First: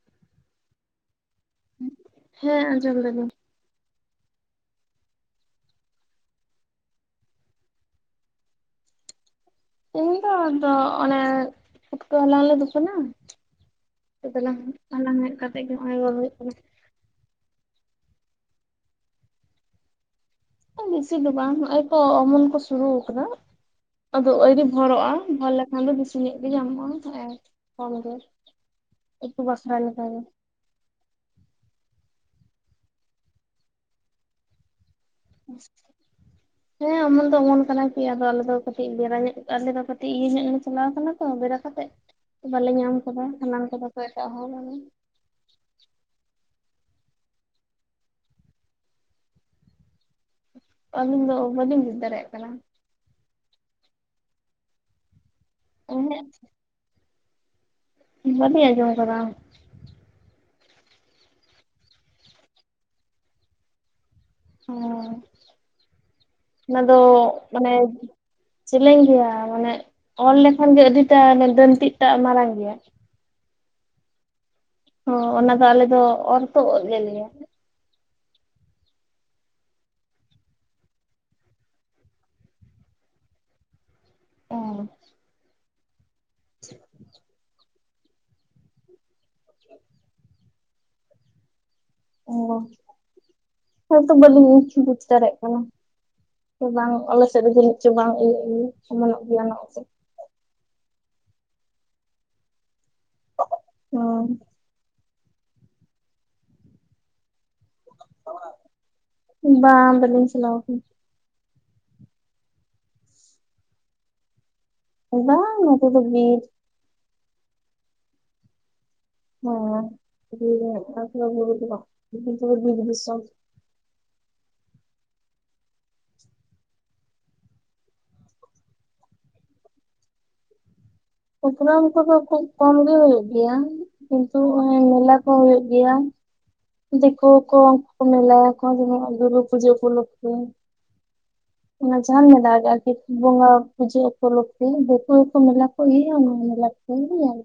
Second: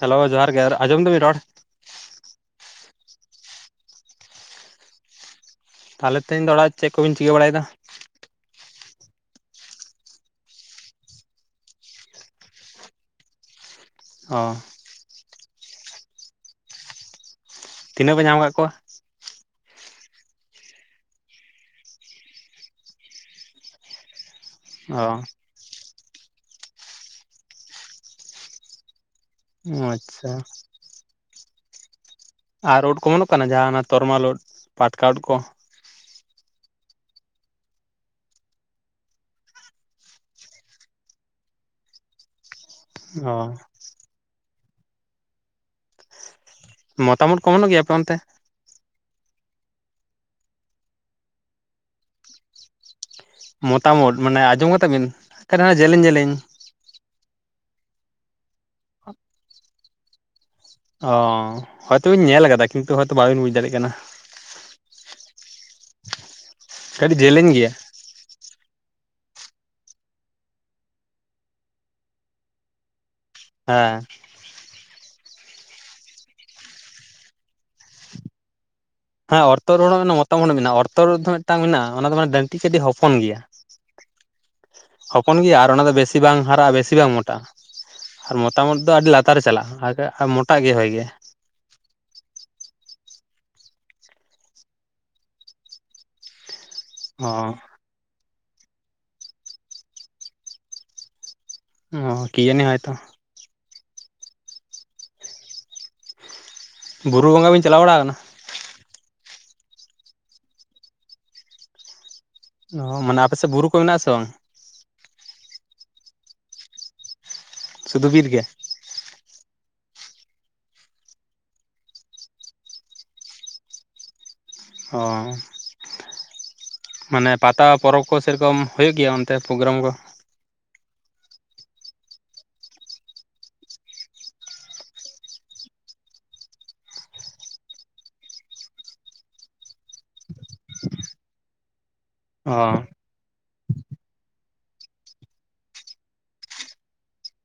Hello ᱡᱚᱦᱟᱨ ᱜᱮ ᱟᱨ ᱟᱡᱚᱢ ᱫᱟᱵᱤᱱ ᱨᱚᱲ ᱦᱮᱸ ᱟᱸᱡᱚᱢ ᱫᱟᱹᱞᱤᱧ ᱛᱟᱦᱟᱞᱮ ᱛᱮᱧ ᱚᱲᱟ ᱪᱮᱫ ᱠᱚ ᱵᱤᱱ ᱪᱤᱠᱟᱹ ᱵᱟᱲᱟᱭᱮᱫᱟ? ᱤᱱ ᱫᱚ ᱟᱫᱚ ᱚᱱᱮ ᱯᱷᱩᱴᱠᱟᱹ ᱦᱟᱞᱟᱝ ᱞᱮ ᱩᱰᱩᱠ ᱠᱟᱱᱟ। ᱚ ᱟᱞᱟᱝ ᱟᱞᱟᱝ ᱦᱮᱡ ᱠᱟᱛᱮ ᱜᱮ ᱱᱚᱜ-ᱚᱭ ᱜᱚᱞ ᱦᱩᱭᱩᱜ ᱠᱟᱱᱟ। ᱛᱤᱱᱟᱹᱜ ᱯᱮ ᱧᱟᱢ ᱟᱠᱟᱫ ᱠᱚᱣᱟ? ᱵᱮᱥᱤ ᱫᱚ ᱵᱟᱝ ᱱᱚᱜ-ᱚᱭ ᱛᱚ ᱚᱢᱚᱱ ᱠᱚ ᱥᱩᱨᱩ ᱟᱠᱟᱫᱟ ᱟᱫᱚ ᱟᱭᱨᱤ ᱚ ᱦᱚᱲᱚᱜ-ᱟ ᱦᱚᱲ ᱞᱮᱠᱷᱟᱱ ᱫᱚ ᱵᱮᱥᱤ ᱧᱚᱜ ᱜᱮ ᱧᱟᱢᱚᱜ-ᱟ ᱱᱚᱜ-ᱚᱭ ᱠᱚᱢ ᱜᱮ। ᱩᱛᱩ ᱵᱟᱠᱷᱨᱟ ᱞᱮᱠᱟ ᱜᱮ। ᱟᱪᱪᱷᱟ ᱟᱨ ᱩᱫ ᱠᱚ ᱚᱢᱱᱚᱜ ᱠᱟᱱᱟ? ᱡᱟᱦᱟᱸᱱᱟᱜ ᱛᱚᱨᱢᱟᱞ ᱩᱫ ᱯᱟᱴᱠᱟ ᱩᱫ ᱠᱚ। [inaudible] ᱦᱮᱸ ᱚᱢᱚᱱ ᱫᱚ ᱚᱢᱚᱱ ᱠᱟᱱᱟ ᱠᱤ ᱟᱫᱚ ᱟᱞᱮ ᱫᱚ ᱠᱟᱹᱴᱤᱡ ᱵᱮᱲᱟ ᱧᱚᱜ ᱟᱞᱮ ᱫᱚ ᱠᱟᱹᱴᱤᱡ ᱤᱭᱟᱹ ᱧᱚᱜ ᱞᱮ ᱪᱟᱞᱟᱣ ᱟᱠᱟᱱᱟ ᱛᱚ ᱛᱚ ᱵᱮᱲᱟ ᱠᱟᱛᱮᱫ ᱵᱟᱞᱮ ᱧᱟᱢ ᱟᱠᱟᱫᱟ ᱚ ᱦᱟᱞᱟᱝ ᱠᱟᱫᱟ ᱠᱚ ᱮᱴᱟᱜ ᱦᱚᱲ ᱟᱫᱚ ᱢᱚᱛᱟᱢ ᱩᱫ ᱠᱚ ᱚᱢᱚᱱᱚᱜ ᱜᱮᱭᱟ ᱟᱯᱮ ᱚᱱᱛᱮ? ᱟᱞᱤᱧ ᱫᱚ ᱵᱟᱞᱤᱧ ᱵᱩᱡᱽ ᱫᱟᱲᱮᱭᱟᱜ ᱠᱟᱱᱟ। ᱢᱚᱛᱟᱢ ᱚᱛ ᱢᱟᱱᱮ ᱟᱸᱡᱚᱢ ᱠᱟᱛᱟ ᱵᱤᱱ? ᱡᱮᱞᱮᱧ ᱡᱮᱞᱮᱧ। ᱵᱟᱞᱤᱧ ᱟᱸᱡᱚᱢ ᱟᱠᱟᱫᱟ। ᱚ ᱦᱚᱭᱛᱚ ᱵᱤᱱ ᱧᱮᱞ ᱟᱠᱟᱫᱟ ᱠᱤᱱᱛᱩ ᱦᱚᱭᱛᱚ ᱵᱟᱵᱤᱱ ᱵᱩᱡᱽ ᱫᱟᱲᱮᱭᱟᱜ ᱠᱟᱱᱟ। ᱦᱮᱻ ᱚᱱᱟ ᱫᱚ ᱠᱟᱹᱴᱤᱡ ᱡᱮᱞᱮᱧ ᱜᱮᱭᱟ ᱢᱟᱱᱮ ᱪᱮᱞᱮᱧ ᱜᱮᱭᱟ ᱢᱟᱱᱮ ᱚᱞ ᱞᱮᱠᱷᱟᱱ ᱜᱮ ᱟᱹᱰᱤᱴᱟ ᱫᱟᱹᱱᱰᱤᱴᱟᱜ ᱢᱟᱨᱟᱝ ᱜᱮᱭᱟ। ᱦᱮᱸ ᱚᱻ ᱚᱱᱟ ᱫᱚ ᱟᱞᱮ ᱫᱚ ᱚᱨ ᱛᱚᱜ ᱩᱫ ᱞᱮ ᱞᱮᱭᱟ। ᱦᱮᱸ ᱚᱨᱛᱚ ᱨᱚᱲ ᱦᱚᱸ ᱢᱚᱛᱟᱢ ᱩᱫ ᱢᱮᱱᱟᱜ-ᱟ ᱚᱨᱛᱚ ᱨᱚᱲ ᱫᱚ ᱢᱤᱫᱴᱟᱝ ᱢᱮᱱᱟᱜ-ᱟ ᱚᱱᱟ ᱫᱚ ᱢᱟᱱᱮ ᱰᱟᱹᱱᱴᱤ ᱠᱟᱹᱴᱤᱡ ᱦᱚᱯᱚᱱ ᱜᱮᱭᱟ। ᱦᱚᱯᱚᱱ ᱜᱮᱭᱟ ᱟᱨ ᱚᱱᱟ ᱫᱚ ᱵᱮᱥᱤ ᱵᱟᱝ ᱦᱟᱨᱟᱜ-ᱟ ᱵᱮᱥᱤ ᱵᱟᱝ ᱢᱚᱴᱟᱜ-ᱟ। ᱟᱨ ᱢᱚᱛᱟᱢ ᱩᱫ ᱫᱚ ᱟᱹᱰᱤ ᱞᱟᱛᱟᱨ ᱨᱮ ᱪᱟᱞᱟᱜ-ᱟ ᱟᱨ ᱢᱚᱴᱟᱜ ᱜᱮᱭᱟ ᱦᱳᱭ ᱜᱮ। ᱚ ᱦᱳᱭᱛᱚ ᱵᱟᱹᱞᱤᱧ [unintelligible] ᱵᱩᱡᱽ ᱫᱟᱲᱭᱟᱜ ᱠᱟᱱᱟ ᱥᱮ ᱵᱟᱝ ᱟᱞᱮ ᱥᱮᱫ ᱨᱮ ᱚ ᱫᱚ ᱱᱤᱡ [unintelligible] ᱪᱚᱝ ᱵᱟᱝ ᱤᱭᱟᱹ ᱜᱮᱭᱟ ᱚᱢᱚᱱᱚᱜ ᱜᱮᱭᱟ ᱱᱚᱜ [unintelligible] ᱚᱻ ᱠᱤ ᱡᱟᱹᱱᱤ ᱦᱚᱭ ᱛᱚ। ᱦᱩᱸ ᱵᱩᱨᱩ ᱵᱚᱸᱜᱟ ᱵᱤᱱ ᱪᱟᱞᱟᱣ ᱵᱟᱲᱟ ᱠᱟᱱᱟ? ᱵᱟᱝ ᱵᱟᱞᱤᱧ ᱪᱟᱞᱟᱣ ᱠᱟᱱᱟ। ᱚᱻ ᱢᱟᱱᱮ ᱟᱯᱮᱥᱮᱫ ᱵᱩᱨᱩ ᱠᱚ ᱢᱮᱱᱟᱜᱼᱟ ᱥᱮ ᱵᱟᱝ? ᱵᱟᱝ ᱱᱚᱛᱮ ᱫᱚ ᱵᱤᱨ। ᱥᱩᱫᱷᱩ ᱵᱤᱨ ᱜᱮ? ᱦᱮᱸ ᱵᱤᱨ ᱜᱮ ᱦᱟᱸᱜ [inaudible] ᱵᱤᱨ ᱫᱤᱥᱚᱢ। ᱦᱚᱸ ᱢᱟᱱᱮ ᱯᱟᱛᱟ ᱯᱚᱨᱚᱵᱽ ᱠᱚ ᱥᱮᱨᱚᱠᱚᱢ ᱦᱩᱭᱩᱜ ᱜᱮᱭᱟ ᱚᱱᱛᱮ ᱯᱨᱳᱜᱨᱟᱢ ᱠᱚ? ᱯᱨᱳᱜᱨᱟᱢ ᱠᱚ ᱫᱚ ᱠᱷᱩᱵ ᱠᱚᱢ ᱜᱮ ᱦᱩᱭᱩᱜ ᱜᱮᱭᱟ। ᱠᱤᱱᱛᱩ ᱱᱚᱜᱼᱚᱭ ᱢᱮᱞᱟ ᱠᱚ ᱦᱳᱭᱳᱜ ᱜᱮᱭᱟ। ᱫᱮᱠᱚ ᱠᱚ ᱢᱮᱞᱟ ᱭᱟᱠᱚ ᱡᱮᱢᱚᱱ ᱱᱚᱜᱼᱚᱭ ᱜᱩᱨᱜ ᱯᱩᱡᱟᱹ ᱩᱯᱚᱞᱚᱠᱽᱠᱷᱮ। ᱚᱱᱟ ᱡᱷᱟᱢ ᱢᱮᱞᱟ ᱚ ᱟᱨᱠᱤ ᱵᱚᱸᱜᱟ ᱯᱩᱡᱟᱹ ᱩᱯᱚᱞᱚᱠᱽᱠᱷᱮ ᱵᱮᱠᱩ ᱠᱚ ᱢᱮᱞᱟ ᱠᱚ ᱤᱭᱟᱹ ᱭᱟ ᱢᱮᱞᱟ ᱠᱚᱨᱮ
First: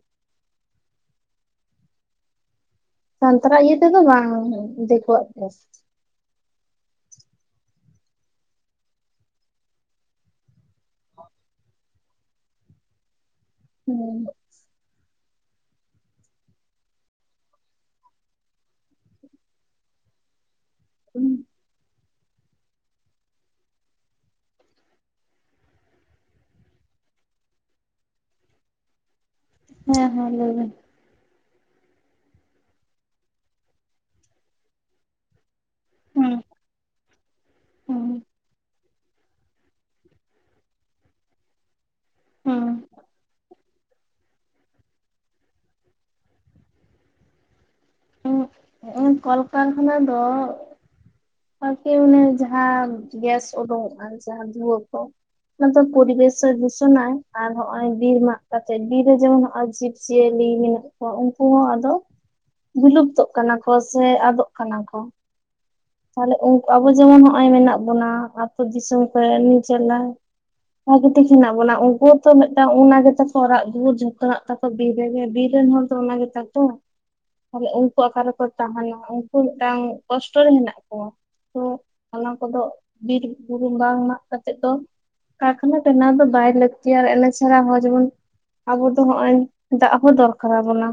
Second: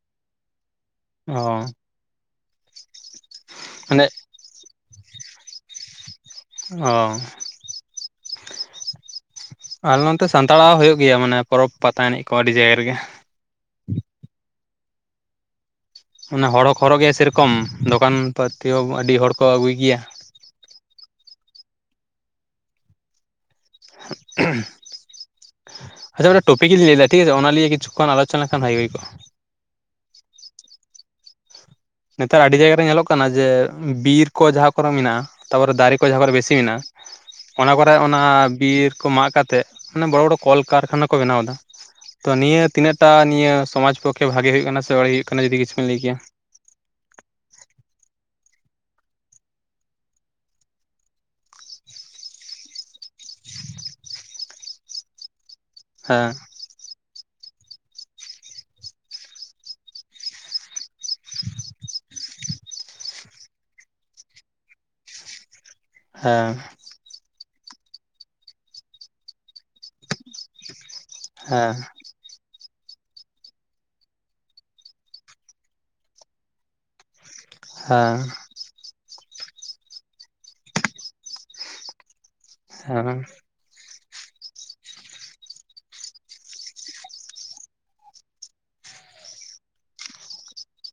ᱚᱻ ᱥᱟᱱᱛᱟᱲᱟᱜ ᱤᱭᱟᱹ ᱛᱮᱫᱚ ᱢᱟᱱᱮ ᱵᱟᱝ᱾ ᱫᱤᱠᱩᱣᱟᱜ ᱜᱮ᱾ ᱚ ᱟᱨ ᱱᱚᱛᱮ ᱥᱟᱱᱛᱟᱲᱟᱜ ᱦᱩᱭᱩᱜ ᱜᱮᱭᱟ ᱢᱟᱱᱮ ᱯᱚᱨᱚᱵᱽ ᱯᱟᱛᱟ ᱮᱱᱮᱡ ᱠᱚ ᱟᱹᱰᱤ ᱡᱟᱭᱜᱟ ᱨᱮᱜᱮ। ᱦᱩᱸ ᱚᱱᱟ ᱦᱚᱲ ᱦᱚᱸ ᱦᱚᱨᱚᱜ ᱜᱮᱭᱟ ᱥᱮᱨᱚᱠᱚᱢ ᱫᱚᱠᱟᱱ ᱯᱟᱹᱛᱤ ᱦᱚᱸ ᱟᱹᱰᱤ ᱦᱚᱲ ᱠᱚ ᱟᱹᱜᱩᱭ ᱜᱮᱭᱟ। [inaudible] [inaudible] ᱟᱪᱪᱷᱟ ᱢᱤᱫᱴᱟᱝ ᱴᱚᱯᱤᱠ ᱤᱧ ᱞᱟᱹᱭᱮᱫᱟ ᱴᱷᱤᱠ ᱟᱪᱷᱮ ᱚᱱᱟ ᱞᱤᱭᱟᱹ ᱠᱤᱪᱷᱩ ᱠᱷᱚᱱ ᱟᱞᱚᱪᱚᱱᱟ ᱞᱮᱠᱷᱟᱱ ᱵᱷᱟᱜᱮ ᱠᱚᱼᱟ ᱦᱮᱸ ᱦᱮᱸ ᱞᱟᱹᱭᱵᱤᱱ ᱱᱮᱛᱟᱨ ᱟᱹᱰᱤ ᱡᱟᱭᱜᱟ ᱨᱮ ᱧᱮᱞᱚᱜ ᱠᱟᱱᱟ ᱡᱮ ᱵᱤᱨ ᱠᱚ ᱡᱟᱦᱟᱸ ᱠᱚᱨᱮ ᱢᱮᱱᱟᱜᱼᱟ ᱛᱟᱯᱚᱨᱮ ᱫᱟᱨᱮ ᱠᱚ ᱡᱟᱦᱟᱸ ᱠᱚᱨᱮ ᱦᱩᱸ ᱵᱮᱥᱤ ᱢᱮᱱᱟᱜᱼᱟ ᱚᱱᱟ ᱠᱚᱨᱮ ᱚᱱᱟ ᱵᱤᱨ ᱠᱚ ᱢᱟᱜ ᱠᱟᱛᱮᱫ ᱢᱟᱱᱮ ᱵᱚᱲᱚ ᱵᱚᱲᱚ ᱠᱚᱞᱠᱟᱨᱠᱷᱟᱱᱟ ᱠᱚ ᱵᱮᱱᱟᱣ ᱫᱟ ᱛᱚ ᱱᱤᱭᱟᱹ ᱦᱩᱸ ᱛᱤᱱᱟᱹᱜᱴᱟ ᱱᱤᱭᱟᱹ ᱥᱚᱢᱟᱡᱽ ᱯᱚᱠ ᱠᱷᱮ ᱵᱷᱟᱜᱮ ᱦᱩᱭᱩᱜ ᱠᱟᱱᱟ ᱥᱮ ᱵᱟᱹᱲᱤᱡ ᱦᱩᱭᱩᱜ ᱡᱩᱫᱤ ᱠᱤᱪᱷᱩ ᱵᱤᱱ ᱞᱟᱹᱭ ᱠᱮᱭᱟ᱾ ᱩᱢ ᱩᱢ ᱠᱚᱞᱠᱟᱨᱠᱷᱟᱱᱟ ᱫᱚ ᱟᱨᱠᱤ ᱚᱱᱮ ᱡᱟᱦᱟᱸ ᱜᱮᱥ ᱩᱰᱩᱧᱚᱜᱼᱟ ᱡᱟᱦᱟᱸ ᱫᱷᱩᱶᱟᱹ ᱠᱚ ᱚᱱᱟᱫᱚ ᱦᱮᱸ ᱯᱚᱨᱤᱵᱮᱥ ᱮ ᱫᱩᱥᱚᱱᱟᱭ ᱟᱨ ᱦᱚᱸᱜ-ᱚᱭ ᱵᱤᱨ ᱢᱟᱜ ᱠᱟᱛᱮᱜ ᱵᱤᱨ ᱨᱮ ᱡᱮᱢᱚᱱ ᱱᱚᱜ-ᱚᱭ ᱡᱤᱵᱽ-ᱡᱤᱭᱟᱹᱞᱤ ᱢᱮᱱᱟᱜ ᱠᱚᱣᱟ ᱩᱱᱠᱩ ᱦᱚᱸ ᱟᱫᱚ ᱵᱤᱞᱩᱯᱛᱚᱜ ᱠᱟᱱᱟ ᱠᱚ ᱥᱮ ᱟᱫᱚᱜ ᱠᱟᱱᱟ ᱠᱚ ᱼᱼ ᱛᱟᱦᱟᱞᱮ ᱦᱮᱸ ᱟᱵᱚ ᱡᱮᱢᱚᱱ ᱱᱚᱜᱚᱭ ᱢᱮᱱᱟᱜ ᱵᱚᱱᱟ ᱟᱹᱛᱩ ᱫᱤᱥᱚᱢ ᱠᱚ ᱨᱮ ᱱᱤᱡᱟᱞᱟ। ᱵᱷᱟᱜᱮ ᱴᱷᱤᱠ ᱦᱮᱱᱟᱜ ᱵᱚᱱᱟ᱾ ᱩᱱᱠᱩ ᱛᱚ ᱢᱤᱫᱴᱟᱝ ᱚᱱᱟ ᱜᱮᱛᱚ ᱠᱚ ᱚᱲᱟᱜ ᱫᱩᱣᱟᱨ ᱡᱷᱚᱛᱚ ᱦᱟᱸᱜ ᱛᱟᱠᱚ ᱵᱤᱨ ᱨᱮᱜᱮ ᱵᱤᱨ ᱨᱮᱱ ᱦᱚᱲᱚ ᱫᱚ ᱚᱱᱟ ᱜᱮᱛᱟ ᱠᱚ᱾ ᱛᱟᱦᱚᱞᱮ ᱩᱱᱠᱩ ᱚᱠᱟ ᱦᱮᱸ ᱨᱮᱠᱚ ᱛᱟᱦᱮᱱᱟ ᱩᱱᱠᱩ ᱢᱤᱫᱴᱟᱝ ᱠᱚᱥᱴᱚ ᱨᱮ ᱦᱮᱱᱟᱜᱮ ᱠᱚᱣᱟ ᱛᱚ᱾ ᱚᱱᱟ ᱠᱚᱫᱚ ᱦᱮᱸ ᱦᱮᱸ ᱵᱤᱨ ᱵᱩᱨᱩ ᱵᱟᱝ ᱢᱟᱜ ᱠᱟᱛᱮᱫ ᱫᱚ ᱠᱟᱨᱠᱷᱟᱱᱟ ᱵᱮᱱᱟᱣ ᱫᱚ ᱵᱟᱭ ᱞᱟᱹᱠᱛᱤᱭᱟ ᱟᱨ ᱮᱱᱟ ᱪᱷᱟᱲᱟ ᱦᱚᱸ ᱡᱮᱢᱚᱱ ᱟᱵᱚ ᱫᱚ ᱦᱚᱜᱼᱚᱭ ᱫᱟᱜ ᱦᱚᱸ ᱫᱚᱨᱠᱟᱨ ᱟᱵᱚᱱᱟ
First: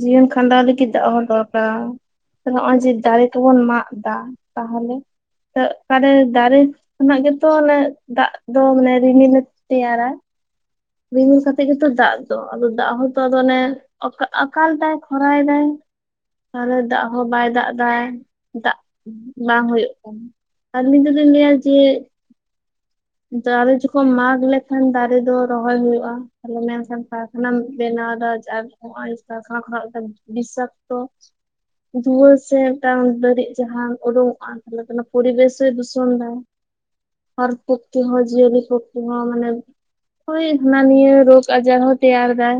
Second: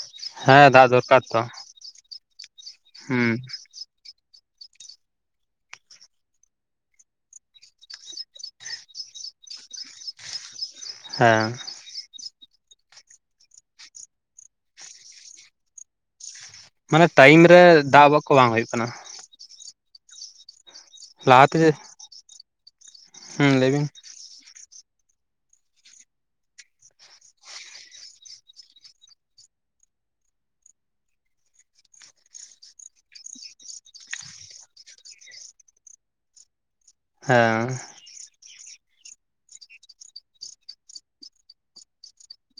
ᱡᱤᱭᱚᱱ ᱠᱷᱟᱸᱰᱟᱣ ᱦᱮᱸ ᱞᱟᱹᱜᱤᱫ ᱫᱟᱜ ᱫᱚᱨᱠᱟᱨ ᱦᱚᱸ ᱛᱚ ᱫᱚᱨᱠᱟᱨᱟ ᱛᱮ ᱱᱚᱜ-ᱚᱭ ᱡᱮ ᱫᱟᱨᱮ ᱦᱩᱸ ᱠᱚᱵᱚᱱ ᱢᱟᱜ ᱫᱟᱜ ᱛᱟᱦᱚᱞᱮ ᱛᱚᱜ ᱠᱟᱨᱮ ᱫᱟᱨᱮ ᱠᱷᱚᱱᱟᱜ ᱜᱮᱛᱚ ᱚᱱᱮ ᱫᱟᱜ ᱫᱚ ᱢᱟᱱᱮ ᱨᱤᱢᱤᱞᱮ ᱛᱮᱭᱟᱨᱟ ᱨᱤᱢᱤᱞ ᱦᱮᱸ ᱠᱟᱛᱮᱜ ᱜᱮᱛᱚ ᱫᱟᱜ ᱫᱚ ᱟᱫᱚ ᱫᱟᱜ ᱦᱚᱸᱛᱚ ᱟᱫᱚ ᱚᱱᱮ ᱟᱠᱟᱞ ᱫᱟᱭ ᱠᱷᱚᱨᱟᱭ ᱫᱟᱭ ᱛᱟᱦᱚᱞᱮ ᱫᱟᱜ ᱢᱟᱱᱮ ᱦᱚᱸ ᱴᱟᱭᱤᱢ ᱵᱟᱭ ᱨᱮ ᱫᱟᱜ ᱫᱟᱭ ᱠᱚ ᱵᱟᱝ ᱦᱩᱭᱩᱜ ᱫᱟᱜ ᱠᱟᱱᱟ ᱵᱟᱝ ᱦᱩᱭᱩᱜ ᱠᱟᱱᱟ ᱟᱹᱞᱤᱧ ᱫᱚᱞᱤᱧ ᱞᱟᱹᱭ-ᱟ ᱞᱟᱦᱟᱛᱮ ᱡᱮ ᱦᱩᱸ ᱫᱟᱨᱮ ᱞᱟᱹᱭᱵᱤᱱ ᱡᱚᱠᱷᱚᱱ ᱢᱟᱜ ᱞᱮ ᱠᱷᱟᱱ ᱫᱟᱨᱮ ᱫᱚ ᱨᱚᱦᱚᱭ ᱦᱩᱳᱩᱜᱼᱟ ᱛᱟᱦᱚᱞᱮ ᱢᱮᱱᱠᱷᱟᱱ ᱠᱟᱨᱠᱷᱟᱱᱟᱢ ᱵᱮᱱᱟᱣ ᱫᱟ ᱱᱚᱜ-ᱚᱭ ᱠᱟᱨᱠᱷᱟᱱᱟ ᱠᱷᱚᱱᱟᱜ ᱢᱤᱫᱴᱟᱝ ᱵᱤᱥᱟᱠᱛᱚ ᱫᱩᱣᱟᱹᱨ ᱥᱮ ᱢᱤᱫᱴᱟᱝ ᱫᱟᱹᱨᱤᱡ ᱡᱟᱦᱟᱸ ᱩᱰᱩᱝᱚᱜᱼᱟ [unintelligible] ᱯᱚᱨᱵᱮᱥ ᱮ ᱫᱩᱥᱚᱱ ᱫᱟ ᱦᱮᱸ ᱛᱤ ᱦᱚᱸ ᱡᱤᱭᱟᱹᱞᱤ [unintelligible] ᱱᱚᱣᱟ ᱢᱟᱱᱮ ᱦᱳᱭ ᱦᱟᱱᱟ ᱱᱤᱭᱟᱹ ᱨᱳᱜᱽ ᱟᱡᱟᱨ ᱦᱚᱸ ᱛᱮᱭᱟᱨ ᱫᱟᱭ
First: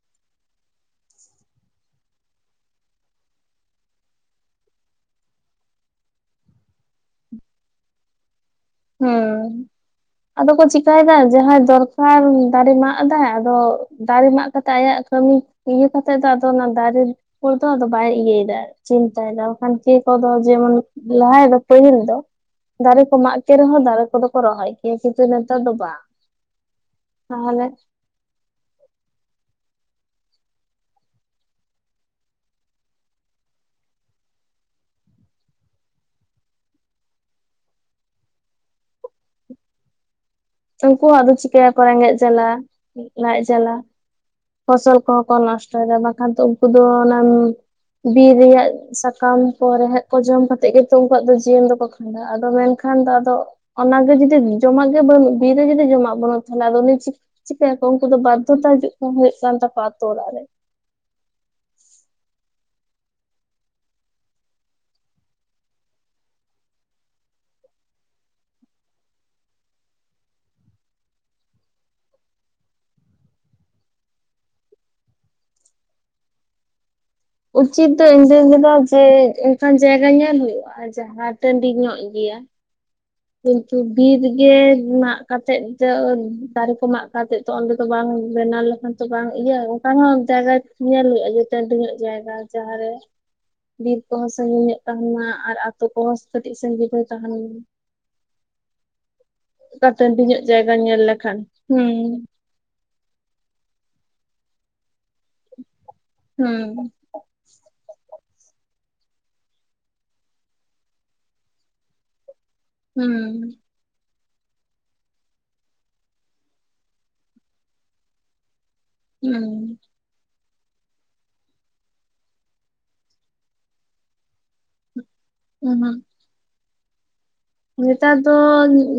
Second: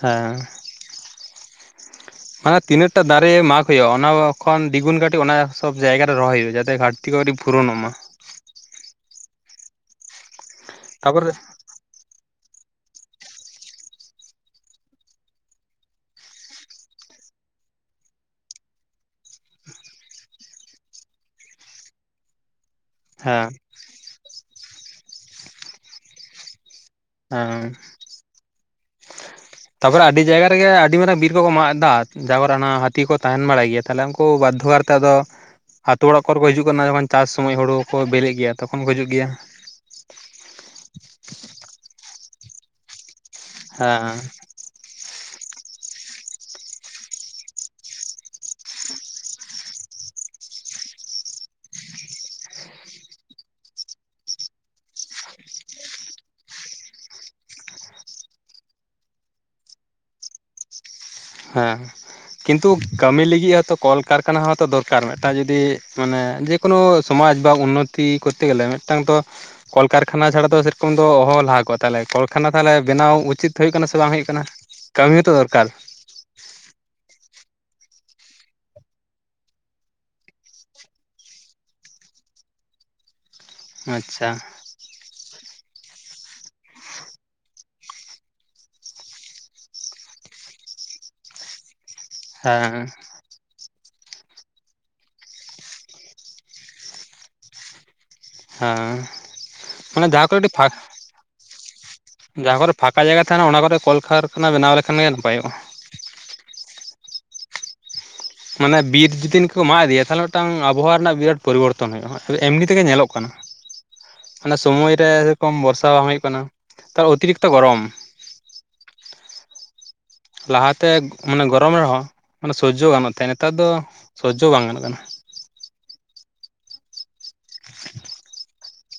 ᱦᱮᱸ ᱢᱟᱱᱮ ᱛᱤᱱᱟᱹᱜ ᱴᱟ ᱫᱟᱨᱮ ᱢᱟᱜᱽ ᱦᱩᱭᱩᱜᱼᱟ ᱚᱱᱟ ᱠᱷᱚᱱ ᱫᱤᱜᱩᱱ ᱠᱟᱹᱴᱤᱡ ᱚᱱᱟ ᱥᱚᱵ ᱡᱟᱭᱜᱟ ᱨᱮ ᱨᱚᱦᱚᱭ ᱦᱩᱭᱩᱜᱼᱟ ᱡᱟᱛᱮ ᱜᱷᱟᱴ᱾ ᱛᱤ ᱯᱷᱩᱨᱚᱱᱚᱜ ᱢᱟ᱾ ᱦᱮᱸ ᱟᱫᱚ ᱠᱚ ᱪᱤᱠᱟᱭᱫᱟ ᱛᱟᱯᱚᱨᱮ ᱡᱟᱦᱟᱸᱭ ᱫᱚᱨ ᱠᱟᱨ ᱫᱟᱨᱮ ᱢᱟᱜ ᱫᱟᱭ ᱟᱫᱚ ᱫᱟᱨᱮ ᱢᱟᱜ ᱠᱟᱛᱮᱜ ᱟᱭᱟᱜ ᱠᱟᱹᱢᱤ ᱤᱭᱟᱹ ᱠᱟᱛᱮᱜ ᱫᱚ ᱟᱫᱚ ᱚᱱᱟ ᱫᱟᱨᱮ ᱫᱚ ᱟᱫᱚ ᱵᱟᱭ ᱤᱭᱟᱹᱭᱮᱫᱟ᱾ ᱪᱤᱱᱛᱟᱭᱫᱟ ᱵᱟᱠᱷᱟᱱ ᱠᱮᱹ ᱠᱚᱫᱚ ᱡᱮᱢᱚᱱ ᱞᱟᱦᱟᱭ ᱫᱚ ᱯᱟᱹᱦᱤᱞ ᱫᱚ ᱫᱟᱨᱮ ᱠᱚ ᱢᱟᱜ ᱦᱮᱸ ᱠᱮᱫ ᱨᱮᱦᱚᱸ ᱫᱟᱨᱮ ᱠᱚᱫᱚ ᱠᱚ ᱨᱚᱦᱚᱭ ᱜᱮᱭᱟ ᱠᱤᱱᱛᱩ ᱱᱮᱛᱟᱨ ᱫᱚ ᱵᱟᱝ᱾ ᱛᱟᱦᱚᱞᱮ ᱦᱮᱸ ᱛᱟᱯᱚᱨᱮ ᱟᱹᱰᱤ ᱡᱟᱭᱜᱟ ᱨᱮᱜᱮ ᱟᱹᱰᱤ ᱢᱟᱨᱟᱝ ᱵᱤᱨ ᱠᱚᱠᱚ ᱢᱟᱜ ᱮᱫᱟ ᱛᱟᱯᱚᱨ ᱚᱱᱟ ᱦᱟᱹᱛᱤ ᱠᱚ ᱛᱟᱦᱮᱱ ᱵᱟᱲᱟᱭ ᱜᱮᱭᱟ ᱛᱟᱦᱚᱞᱮ ᱩᱱᱠᱩ ᱵᱟᱫᱽᱫᱷᱚ ᱠᱟᱨᱛᱮ ᱟᱫᱚ ᱟᱛᱳ ᱚᱲᱟᱜ ᱠᱚᱨᱮ ᱠᱚ ᱦᱤᱡᱩᱜ ᱠᱟᱱᱟ ᱡᱚᱠᱷᱚᱱ ᱪᱟᱥ ᱥᱚᱢᱚᱭ ᱦᱩᱲᱩ ᱠᱚ ᱵᱮᱞᱮᱜ ᱜᱮᱭᱟ ᱛᱚᱠᱷᱚᱱ ᱠᱚ ᱦᱤᱡᱩᱜ ᱜᱮᱭᱟ᱾ ᱩᱱᱠᱩ ᱟᱫᱚ ᱪᱤᱠᱟᱹᱭᱟᱠᱚ ᱨᱮᱸᱜᱮᱡ ᱡᱟᱞᱟ ᱞᱟᱡ ᱡᱟᱞᱟ ᱦᱮᱸ ᱯᱷᱚᱥᱚᱞ ᱠᱚᱦᱚᱸ ᱠᱚ ᱱᱚᱥᱴᱚᱭᱮᱫᱟ ᱵᱟᱝᱠᱷᱟᱱ ᱛᱚ ᱩᱱᱠᱩ ᱫᱚ ᱚᱱᱟ ᱵᱤᱨ ᱨᱮᱭᱟᱜ ᱥᱟᱠᱟᱢ ᱠᱚ ᱨᱮᱦᱮᱫ ᱠᱚ ᱡᱚᱢ ᱠᱟᱛᱮᱜ ᱜᱮᱛᱚ ᱩᱱᱠᱩᱣᱟᱜ ᱫᱚ ᱡᱤᱭᱚᱱ ᱫᱚᱠᱚ ᱠᱷᱟᱸᱰᱟᱣ-ᱟ ᱟᱫᱚ ᱢᱮᱱᱠᱷᱟᱱ ᱫᱚ ᱟᱫᱚ ᱚᱱᱟᱜᱮ ᱡᱩᱫᱤ ᱡᱚᱢᱟᱜ ᱜᱮ ᱵᱟᱹᱱᱩᱜ ᱵᱤᱨ ᱨᱮ ᱡᱩᱫᱤ ᱡᱚᱢᱟᱜ ᱵᱟᱹᱱᱩᱜ ᱛᱟᱦᱞᱮ ᱟᱫᱚ ᱩᱱᱤ ᱪᱤ [unintelligible] ᱪᱤᱠᱟᱹᱭᱟᱠᱚ ᱩᱱᱠᱩ ᱫᱚ ᱵᱟᱫᱽᱫᱷᱚᱛᱟ ᱦᱤᱡᱩᱜ ᱜᱮ ᱦᱩᱭᱩᱜ ᱠᱟᱱ ᱛᱟᱠᱚᱣᱟ ᱟᱛᱳ ᱚᱲᱟᱜ ᱨᱮ᱾ ᱦᱮᱸ ᱠᱤᱱᱛᱩ ᱠᱟᱹᱢᱤ ᱞᱟᱹᱜᱤᱫ ᱦᱚᱛᱚ ᱠᱚᱞᱠᱟᱨᱠᱷᱟᱱᱟ ᱦᱚᱭᱛᱚ ᱫᱚᱨᱠᱟᱨ ᱢᱤᱫᱴᱟᱝ ᱡᱩᱫᱤ ᱢᱟᱱᱮ ᱠᱳᱱᱳ ᱥᱚᱢᱟᱡᱽ ᱵᱟ ᱩᱱᱱᱚᱛᱤ ᱠᱚᱨᱛᱮ ᱜᱮᱞᱮ ᱢᱤᱫᱴᱟᱝ ᱫᱚ ᱠᱚᱞᱠᱟᱨᱠᱷᱟᱱᱟ ᱪᱷᱟᱲᱟ ᱫᱚ ᱥᱮᱨᱚᱠᱚᱢ ᱫᱚ ᱚᱦᱚ ᱞᱟᱦᱟ ᱠᱚᱜ-ᱟ ᱛᱟᱦᱚᱞᱮ ᱠᱚᱞᱠᱷᱟᱱᱟ ᱛᱟᱦᱚᱞᱮ ᱵᱮᱱᱟᱣ ᱩᱪᱤᱛ ᱦᱩᱭᱩᱜ ᱠᱟᱱᱟ ᱥᱮ ᱵᱟᱝ ᱦᱩᱭᱩᱜ ᱠᱟᱱᱟ᱾ ᱠᱟᱹᱢᱤ ᱦᱚᱸᱛᱚ ᱫᱚᱨᱠᱟᱨ᱾ ᱩᱪᱤᱛ ᱫᱚ ᱤᱧ ᱫᱩ ᱞᱮᱫᱟ ᱡᱮ ᱚᱱᱠᱟᱱ ᱡᱟᱭᱜᱟ ᱧᱮᱞ ᱦᱩᱭᱩᱜ-ᱟ᱾ ᱡᱟᱦᱟᱸ ᱴᱟᱺᱰᱤ ᱧᱚᱜ ᱜᱮᱭᱟ ᱠᱤᱱᱛᱩ ᱵᱤᱨ ᱟᱪᱪᱷᱟ ᱜᱮ ᱨᱮᱱᱟᱜ ᱠᱟᱛᱮᱫ ᱫᱚ ᱫᱟᱨᱮ ᱠᱚ ᱢᱟᱜ ᱠᱟᱛᱮ ᱛᱚ ᱚᱸᱰᱮ ᱫᱚ ᱵᱟᱝ ᱵᱮᱱᱟᱣ ᱞᱮᱠᱷᱟᱱ ᱛᱚ ᱵᱟᱝ ᱤᱭᱟᱹ ᱚᱱᱠᱟ ᱦᱚᱸ ᱡᱟᱭᱜᱟ ᱧᱮᱞ ᱦᱩᱭᱩᱜ-ᱟ ᱡᱮ ᱴᱟᱺᱰᱤ ᱧᱚᱜ ᱡᱟᱭᱜᱟ ᱦᱮᱸ ᱡᱟᱦᱟᱸᱨᱮ᱾ ᱵᱤᱨ ᱠᱚᱦᱚᱸ ᱥᱟᱺᱜᱤᱧ ᱧᱚᱜ ᱛᱟᱦᱮᱱ ᱢᱟ ᱟᱨ ᱟᱛᱳ ᱠᱚᱦᱚᱸ ᱠᱟᱹᱴᱤᱡ ᱥᱟᱺᱜᱤᱧ ᱨᱮ ᱛᱟᱦᱮᱱ᱾ ᱦᱮᱸ ᱚᱱᱠᱟ ᱢᱟᱱᱮ ᱴᱺᱰᱤ ᱡᱟᱦᱟᱸ ᱠᱚᱨᱮ ᱧᱚᱜ ᱟᱹᱰᱤ ᱯᱷᱟᱸᱠ ᱡᱟᱭᱜᱟ ᱧᱮᱞ ᱞᱮᱠᱷᱟᱱ ᱦᱩ ᱡᱟᱦᱟᱸ ᱠᱚᱨᱮ ᱯᱷᱟᱸᱠᱟ ᱡᱟᱭᱜᱟ ᱛᱟᱦᱮᱱᱟ ᱚᱱᱟ ᱠᱚᱨᱮ ᱠᱚᱞᱠᱟᱨᱠᱷᱟᱱᱟ ᱵᱮᱱᱟᱣ ᱞᱮᱠᱷᱟᱱ ᱜᱮ ᱱᱟᱯᱟᱭᱚᱜᱼᱟ᱾ ᱦᱩᱸ ᱢᱟᱱᱮ ᱵᱤᱨ ᱡᱮᱫᱤᱱ ᱠᱚ ᱢᱟᱜ ᱤᱫᱤᱭᱟ ᱛᱟᱦᱚᱞᱮ ᱢᱤᱫᱴᱟᱝ ᱟᱵᱚᱦᱟᱣᱟ ᱨᱮᱱᱟᱜ ᱵᱤᱨᱟᱴ ᱯᱚᱨᱤᱵᱚᱨᱛᱚᱱ ᱦᱩᱭᱩᱜ-ᱟ ᱮᱢᱱᱤ ᱛᱮᱜᱮ ᱧᱮᱞᱚᱜ ᱠᱟᱱᱟ᱾ ᱦᱩᱸ ᱚᱱᱟ ᱥᱚᱢᱚᱭ ᱨᱮ ᱥᱮᱨᱚᱠᱚᱢ ᱵᱚᱨᱥᱟ ᱵᱟᱝ ᱦᱩᱭᱩᱜ ᱠᱟᱱᱟ ᱛᱟᱨ ᱚᱛᱤᱨᱤᱠᱛᱚ ᱜᱚᱨᱚᱢ᱾ ᱦᱮᱸ ᱞᱟᱦᱟᱛᱮ ᱢᱟᱱᱮ ᱜᱚᱨᱚᱢ ᱨᱮᱦᱚᱸ ᱢᱟᱱᱮ ᱥᱚᱡᱡᱚ ᱜᱟᱱᱚᱜ ᱛᱟᱦᱮᱸᱜ ᱱᱮᱛᱟᱨ ᱫᱚ ᱥᱚᱡᱡᱚ ᱵᱟᱝ ᱜᱟᱱᱚᱜ ᱠᱟᱱᱟᱹ᱾ ᱦᱩᱸ ᱱᱮᱛᱟᱨ ᱫᱚ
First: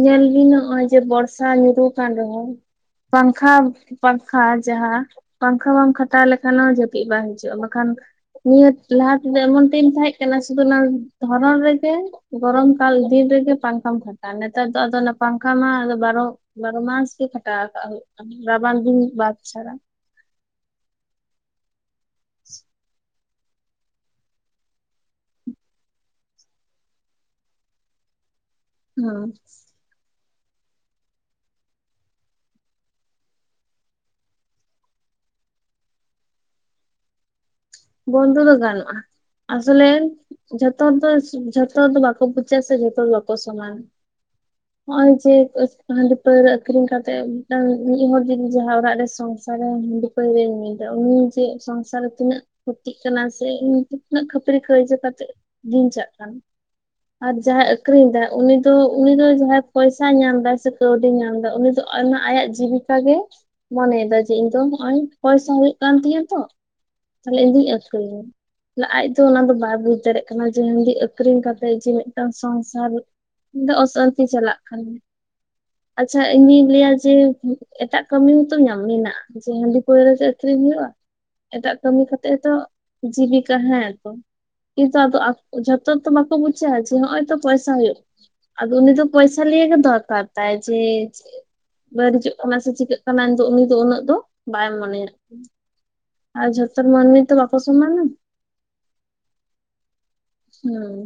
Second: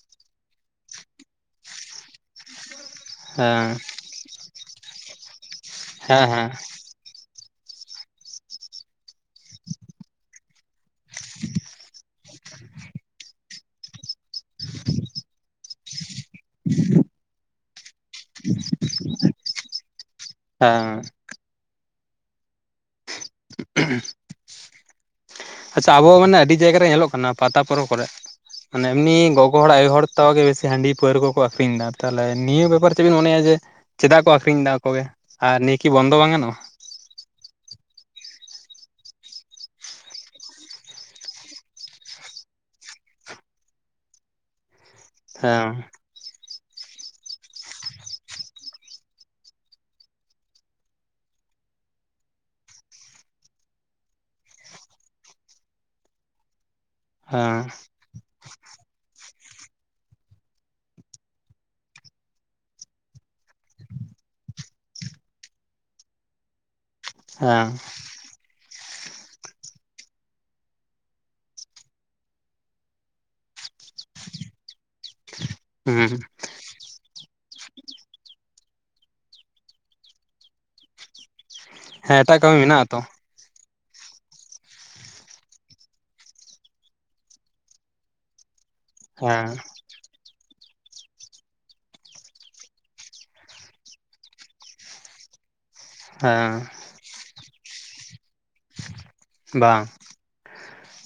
ᱧᱮᱞ ᱵᱤᱱᱱᱚᱜᱚᱭ ᱡᱮ ᱵᱚᱨᱥᱟ ᱧᱩᱨᱩ ᱠᱟᱱ ᱨᱮᱦᱚᱸ ᱯᱟᱝᱠᱷᱟ ᱦᱮᱸ ᱯᱟᱝᱠᱷᱟ ᱡᱟᱦᱟᱸ ᱯᱟᱸᱠᱷᱟ ᱵᱟᱢ ᱦᱮᱸ ᱠᱷᱟᱴᱟᱣ ᱦᱮᱸ ᱞᱮᱠᱷᱟᱱᱚᱣ ᱡᱟᱯ ᱵᱟ ᱦᱤᱡᱩᱜ-ᱟ ᱵᱟᱠᱷᱟᱱ ᱱᱤᱭᱟᱹ ᱞᱟᱦᱟ ᱛᱮᱫᱚ ᱮᱢᱚᱱ ᱫᱤᱱ ᱛᱟᱦᱮᱸ ᱠᱟᱱᱟ ᱥᱩᱫᱩ ᱚᱱᱟ ᱫᱷᱚᱨᱚᱱ ᱨᱮᱜᱮ ᱜᱚᱨᱚᱢ ᱠᱟᱞ ᱫᱤᱱ ᱨᱮ᱾ ᱜᱮ ᱯᱟᱝᱠᱷᱟᱢ ᱠᱷᱟᱴᱟᱜ-ᱟ ᱱᱮᱛᱟᱨ ᱫᱚ ᱟᱫᱚ ᱯᱟᱝᱠᱷᱟ ᱢᱟ ᱵᱟᱨᱚ ᱵᱟᱨᱚ ᱢᱟᱥ ᱜᱮ ᱠᱷᱟᱴᱟᱣ ᱠᱟᱜ ᱦᱩᱭᱩᱜ-ᱟ ᱨᱟᱵᱟᱝ ᱫᱤᱱ ᱵᱟᱫᱪᱷᱟᱲᱟ᱾ ᱦᱮᱸ [unintelligible] [unintelligible] ᱟᱪᱪᱷᱟ ᱟᱵᱚ ᱢᱟᱱᱮ ᱟᱹᱰᱤ ᱡᱟᱭᱜᱟ ᱨᱮ ᱧᱮᱞᱚᱜ ᱠᱟᱱᱟ ᱯᱟᱛᱟ ᱯᱚᱨᱚᱵᱽ ᱠᱚᱨᱮ ᱢᱟᱱᱮ ᱮᱢᱱᱤ ᱦᱩᱸ ᱜᱚᱜᱚ ᱦᱚᱲ ᱟᱭᱳ ᱦᱚᱲ ᱡᱚᱛᱟᱣ ᱜᱮ ᱵᱮᱥᱤ ᱦᱟᱺᱰᱤ ᱯᱟᱹᱣᱨᱟᱹ ᱠᱚᱠᱚ ᱟᱹᱠᱷᱨᱤᱧ ᱮᱫᱟ ᱛᱟᱦᱚᱞᱮ ᱱᱤᱭᱟᱹ ᱵᱮᱯᱟᱨ ᱪᱮᱫᱵᱮᱱ ᱢᱚᱱᱮᱭᱟ ᱡᱮ ᱪᱮᱫᱟᱜ ᱠᱚ ᱟᱠᱷᱨᱤᱧ ᱮᱫᱟ ᱟᱠᱚᱜᱮ ᱟᱨ ᱱᱤᱭᱟᱹᱠᱤ ᱵᱚᱱᱫᱚ ᱵᱟᱝ ᱜᱟᱱᱚᱜ-ᱟ ᱵᱚᱱᱫᱚ ᱫᱚ ᱜᱟᱱᱚᱜ-ᱟ ᱟᱥᱚᱞᱮᱱ ᱡᱷᱚᱛᱚ ᱫᱚ ᱡᱷᱚᱛᱚ ᱫᱚ ᱵᱟᱠᱚ ᱯᱩᱪᱟ ᱥᱮ ᱡᱷᱚᱛᱚ ᱫᱚ ᱵᱟᱠᱚ ᱥᱚᱢᱟᱱ [unintelligible] ᱱᱚᱜ ᱦᱮᱸ ᱚᱭ ᱡᱮ ᱯᱟᱹᱣᱨᱟᱹ ᱟᱠᱷᱨᱤᱧ ᱠᱟᱛᱮᱫ ᱢᱤᱫᱴᱟᱝ ᱢᱤᱫ ᱦᱚᱲ ᱡᱩᱫᱤ ᱡᱟᱦᱟᱸ ᱚᱲᱟᱜ ᱨᱮ ᱥᱚᱝᱥᱟᱨ ᱨᱮ ᱦᱟᱺᱰᱤ ᱯᱟᱹᱣᱨᱟᱹᱭ ᱧᱩᱭ ᱫᱟ ᱩᱱᱤ ᱡᱮ ᱥᱚᱝᱥᱟᱨ ᱨᱮ ᱛᱤᱱᱟᱹᱜ ᱠᱷᱚᱛᱤᱜ ᱠᱟᱱᱟ ᱥᱮ ᱛᱤᱱᱟᱹᱜ ᱠᱷᱟᱹᱯᱟᱹᱨᱤ ᱠᱟᱹᱭᱡᱟᱹ ᱠᱟᱛᱮᱜ ᱫᱤᱱ ᱪᱟᱜ ᱠᱟᱱᱟ ᱟᱨ ᱡᱟᱦᱟᱭ ᱦᱮᱸ ᱟᱹᱠᱷᱨᱤᱧ ᱫᱟ ᱩᱱᱤ ᱫᱚ ᱩᱱᱤ ᱫᱚ ᱡᱟᱦᱟᱸᱭ ᱯᱚᱭᱥᱟᱭ ᱧᱟᱢ ᱫᱟ ᱥᱮ ᱠᱟᱹᱣᱰᱤᱭ ᱧᱟᱢ ᱮᱫᱟ ᱩᱱᱤ ᱫᱚ ᱚᱱᱟ ᱟᱭᱟᱜ ᱡᱤᱵᱤᱠᱟ ᱜᱮ ᱢᱚᱱᱮ ᱫᱚ ᱪᱮᱫ ᱤᱧ ᱫᱚ ᱱᱚᱜᱼᱚᱭ ᱯᱚᱭᱥᱟ ᱦᱩᱭᱩᱜ ᱠᱟᱱ ᱛᱤᱧᱟᱹ ᱛᱚ ᱛᱟᱦᱞᱮ ᱤᱧ ᱦᱮᱸ ᱫᱚᱧ ᱟᱹᱠᱷᱨᱤᱧ ᱟᱡ ᱫᱚ ᱚᱱᱟ ᱫᱚ ᱵᱟᱭ ᱵᱩᱡ ᱫᱟᱲᱮᱭᱟᱜ ᱠᱟᱱᱟ ᱡᱮ ᱦᱟᱺᱰᱤ ᱟᱹᱠᱷᱨᱤᱧ ᱠᱟᱛᱮ ᱡᱮ ᱢᱤᱫᱴᱟᱱ ᱥᱚᱝᱥᱟᱨ ᱤᱧ ᱫᱚ ᱚᱥᱟᱱᱛᱤ ᱪᱟᱞᱟᱜ ᱠᱟᱱᱟ ᱦᱩᱸ ᱟᱪᱪᱷᱟ ᱤᱧᱤᱧ ᱞᱟᱹᱭᱟ ᱡᱮ ᱮᱴᱟᱜ ᱠᱟᱹᱢᱤ ᱦᱚᱸᱛᱚ ᱢᱮᱱᱟᱜ-ᱟ ᱡᱮ ᱦᱟᱺᱰᱤ ᱯᱟᱹᱣᱨᱟᱹ ᱟᱹᱠᱷᱨᱤᱧ ᱦᱩᱭᱩᱜ-ᱟ ᱮᱴᱟᱜ ᱠᱟᱹᱢᱤ ᱦᱮᱸ ᱮᱴᱟᱜ ᱠᱟᱛᱮᱜ ᱛᱚ ᱠᱟᱹᱢᱤ ᱢᱮᱱᱟᱜ ᱟᱛᱚ ᱡᱤᱵᱤᱠᱟ ᱦᱮᱸᱛᱚ ᱠᱤᱱᱛᱩ ᱡᱷᱚᱛᱚ ᱛᱚ ᱵᱟᱠᱚ ᱵᱩᱡᱟ ᱡᱮ ᱱᱚᱜ ᱚᱭ ᱛᱚ ᱯᱚᱭᱥᱟ ᱦᱩᱭᱩᱜ ᱟᱫᱚ ᱩᱱᱤ ᱫᱚ ᱯᱚᱭᱥᱟ ᱦᱮᱸ ᱞᱤᱹᱭᱮᱹ ᱜᱮ ᱫᱚᱨᱠᱟᱨ ᱛᱟᱭ ᱡᱮ ᱵᱟᱹᱲᱤᱡ-ᱚᱜ ᱠᱟᱱᱟ ᱥᱮ ᱪᱤᱠᱟᱹᱜ ᱠᱟᱱᱟ [inaudible] ᱩᱱᱤ ᱫᱚ ᱩᱱᱟᱹᱜ ᱫᱚ ᱵᱟᱭ ᱢᱚᱱᱮᱨᱟ ᱟᱨ ᱦᱮᱸ ᱡᱷᱚᱛᱚᱨ ᱢᱟᱹᱱᱢᱤ ᱛᱚ ᱵᱟᱝᱠᱚ ᱥᱚᱢᱟᱱ ᱵᱟᱝ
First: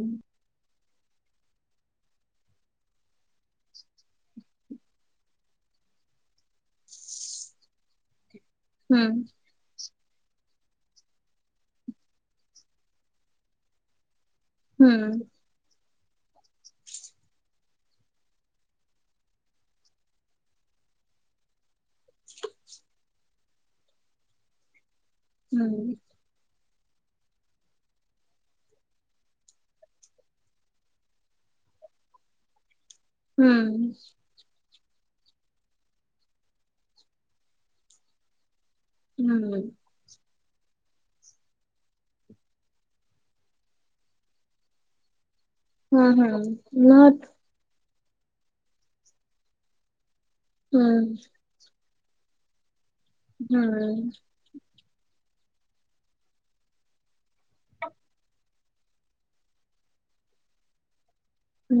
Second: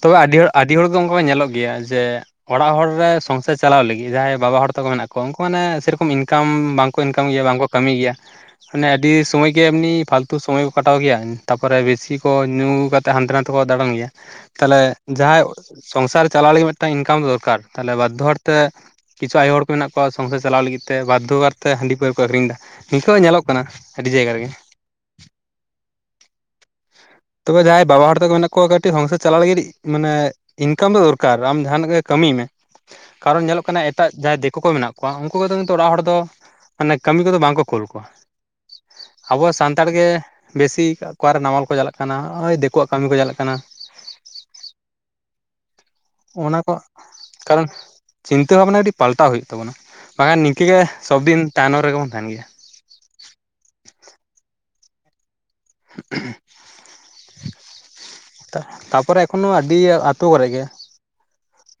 ᱛᱚᱵᱮ ᱟᱹᱰᱤ ᱦᱚᱲ ᱟᱹᱰᱤ ᱦᱚᱲ ᱫᱚ ᱚᱱᱠᱟ ᱠᱚ ᱧᱮᱞᱚᱜ ᱜᱮᱭᱟ ᱡᱮ ᱚᱲᱟᱜ ᱦᱚᱲ ᱨᱮ ᱥᱚᱝᱥᱟᱨ ᱪᱟᱞᱟᱣ ᱞᱟᱹᱜᱤᱫ ᱡᱟᱦᱟᱸᱭ ᱵᱟᱵᱟ ᱦᱚᱲ ᱛᱟᱠᱚ ᱢᱮᱱᱟᱜ ᱠᱚᱣᱟ ᱩᱱᱠᱩ ᱢᱟᱱᱮ ᱥᱮᱨᱚᱠᱚᱢ ᱤᱱᱠᱟᱢ ᱵᱟᱝ ᱠᱚ ᱤᱱᱠᱟᱢ ᱜᱮᱭᱟ ᱵᱟᱝ ᱠᱚ ᱠᱟᱹᱢᱤ ᱜᱮᱭᱟ ᱢᱟᱱᱮ ᱟᱹᱰᱤ ᱦᱩᱸ ᱥᱚᱢᱚᱭ ᱜᱮ ᱮᱢᱱᱤ ᱯᱷᱟᱞᱛᱩ ᱥᱚᱢᱚᱭ ᱠᱚ ᱠᱟᱴᱟᱣ ᱜᱮᱭᱟ ᱛᱟᱯᱚᱨᱮ ᱵᱮᱥᱤ ᱠᱚ ᱧᱩ ᱠᱟᱛᱮᱫ ᱦᱟᱱᱛᱮ ᱱᱟᱛᱮ ᱠᱚ ᱫᱟᱬᱟᱱ ᱜᱮᱭᱟ ᱛᱟᱞᱮ ᱦᱩᱸ ᱡᱟᱦᱟᱸᱭ ᱥᱚᱝᱥᱟᱨ ᱪᱟᱞᱟᱣ ᱞᱟᱹᱜᱤᱫ ᱢᱤᱫᱴᱟᱝ ᱤᱱᱠᱟᱢ ᱫᱚᱨᱠᱟᱨ ᱛᱟᱦᱞᱮ ᱵᱟᱫᱽᱫᱷᱚ ᱦᱚᱲ ᱛᱮ ᱠᱤᱪᱷᱩ ᱟᱭᱳ ᱦᱚᱲ ᱠᱚ ᱢᱮᱱᱟᱜ ᱠᱚᱣᱟ ᱥᱚᱝᱥᱟᱨ ᱪᱟᱞᱟᱣ ᱞᱟᱹᱜᱤᱫ ᱛᱮ ᱵᱟᱫᱽᱫᱷᱚ ᱠᱟᱨ ᱛᱮ ᱦᱟᱺᱰᱤ ᱯᱟᱹᱣᱟᱹ ᱠᱚ ᱟᱠᱷᱨᱤᱧ ᱮᱫᱟ ᱱᱤᱝᱠᱟᱹ ᱦᱚᱸ ᱧᱮᱞᱚᱜ ᱠᱟᱱᱟ ᱟᱹᱰᱤ ᱡᱟᱭᱜᱟ ᱨᱮ ᱜᱮ ᱦᱩᱸ ᱛᱚᱵᱮ ᱡᱟᱦᱟᱸᱭ ᱵᱟᱵᱟ ᱦᱚᱲ ᱛᱟᱠᱚ ᱢᱮᱱᱟᱜ ᱠᱚᱣᱟ ᱠᱟᱹᱴᱤᱡ ᱦᱚᱝᱥᱟᱨ ᱪᱟᱞᱟᱣ ᱞᱟᱹᱜᱤᱫ ᱢᱟᱱᱮ ᱤᱱᱠᱟᱢ ᱫᱚ ᱫᱚᱨᱠᱟᱨ ᱟᱢ ᱡᱟᱦᱟᱱᱟᱜ ᱜᱮ ᱠᱟᱹᱢᱤᱭ ᱢᱮ ᱠᱟᱨᱚᱱ ᱧᱮᱞᱚᱜ ᱠᱟᱱᱟ ᱦᱩᱸ ᱮᱴᱟᱜ ᱡᱟᱦᱟᱸᱭ ᱫᱤᱠᱩ ᱠᱚ ᱢᱮᱱᱟᱜ ᱠᱚ ᱩᱱᱠᱩ ᱠᱚᱫᱚ ᱠᱤᱱᱛᱩ ᱚᱲᱟᱜ ᱦᱚᱲ ᱫᱚ ᱢᱟᱱᱮ ᱠᱟᱹᱢᱤ ᱠᱚᱫᱚ ᱵᱟᱝ ᱠᱚ ᱠᱳᱞ ᱠᱚᱣᱟ ᱟᱵᱚ ᱦᱩᱸ ᱥᱟᱱᱛᱟᱲ ᱜᱮ ᱵᱮᱥᱤ ᱠᱚᱣᱟᱨᱮ ᱱᱟᱢᱟᱞ ᱠᱚ ᱪᱟᱞᱟᱜ ᱠᱟᱱᱟ ᱠᱟᱱᱟ ᱱᱚᱜ ᱚᱭ ᱫᱤᱠᱩᱣᱟᱜ ᱠᱟᱹᱢᱤ ᱠᱚ ᱪᱟᱞᱟᱜ ᱠᱟᱱᱟ᱾ ᱦᱩᱸ ᱦᱩᱸ ᱚᱱᱟ ᱠᱚ ᱱᱚᱴ ᱠᱟᱨᱚᱱ ᱪᱤᱱᱛᱟᱹ ᱵᱷᱟᱵᱱᱟ ᱟᱹᱰᱤ ᱯᱟᱞᱴᱟᱣ ᱦᱩᱭᱩᱜ ᱛᱟᱵᱚᱱᱟ ᱵᱟᱝᱼᱟ ᱱᱤᱝᱠᱟᱹ ᱜᱮ ᱦᱩᱸ ᱥᱚᱵᱫᱤᱱ ᱛᱟᱭᱱᱚᱢ ᱨᱮ ᱜᱮ ᱵᱚᱱ ᱛᱟᱦᱮᱱ ᱜᱮᱭᱟ ᱦᱩᱸ [inaudible] ᱛᱟᱯᱚᱨᱮ ᱮᱠᱷᱚᱱᱳ ᱟᱹᱰᱤ ᱟᱛᱩ ᱨᱮ ᱜᱮ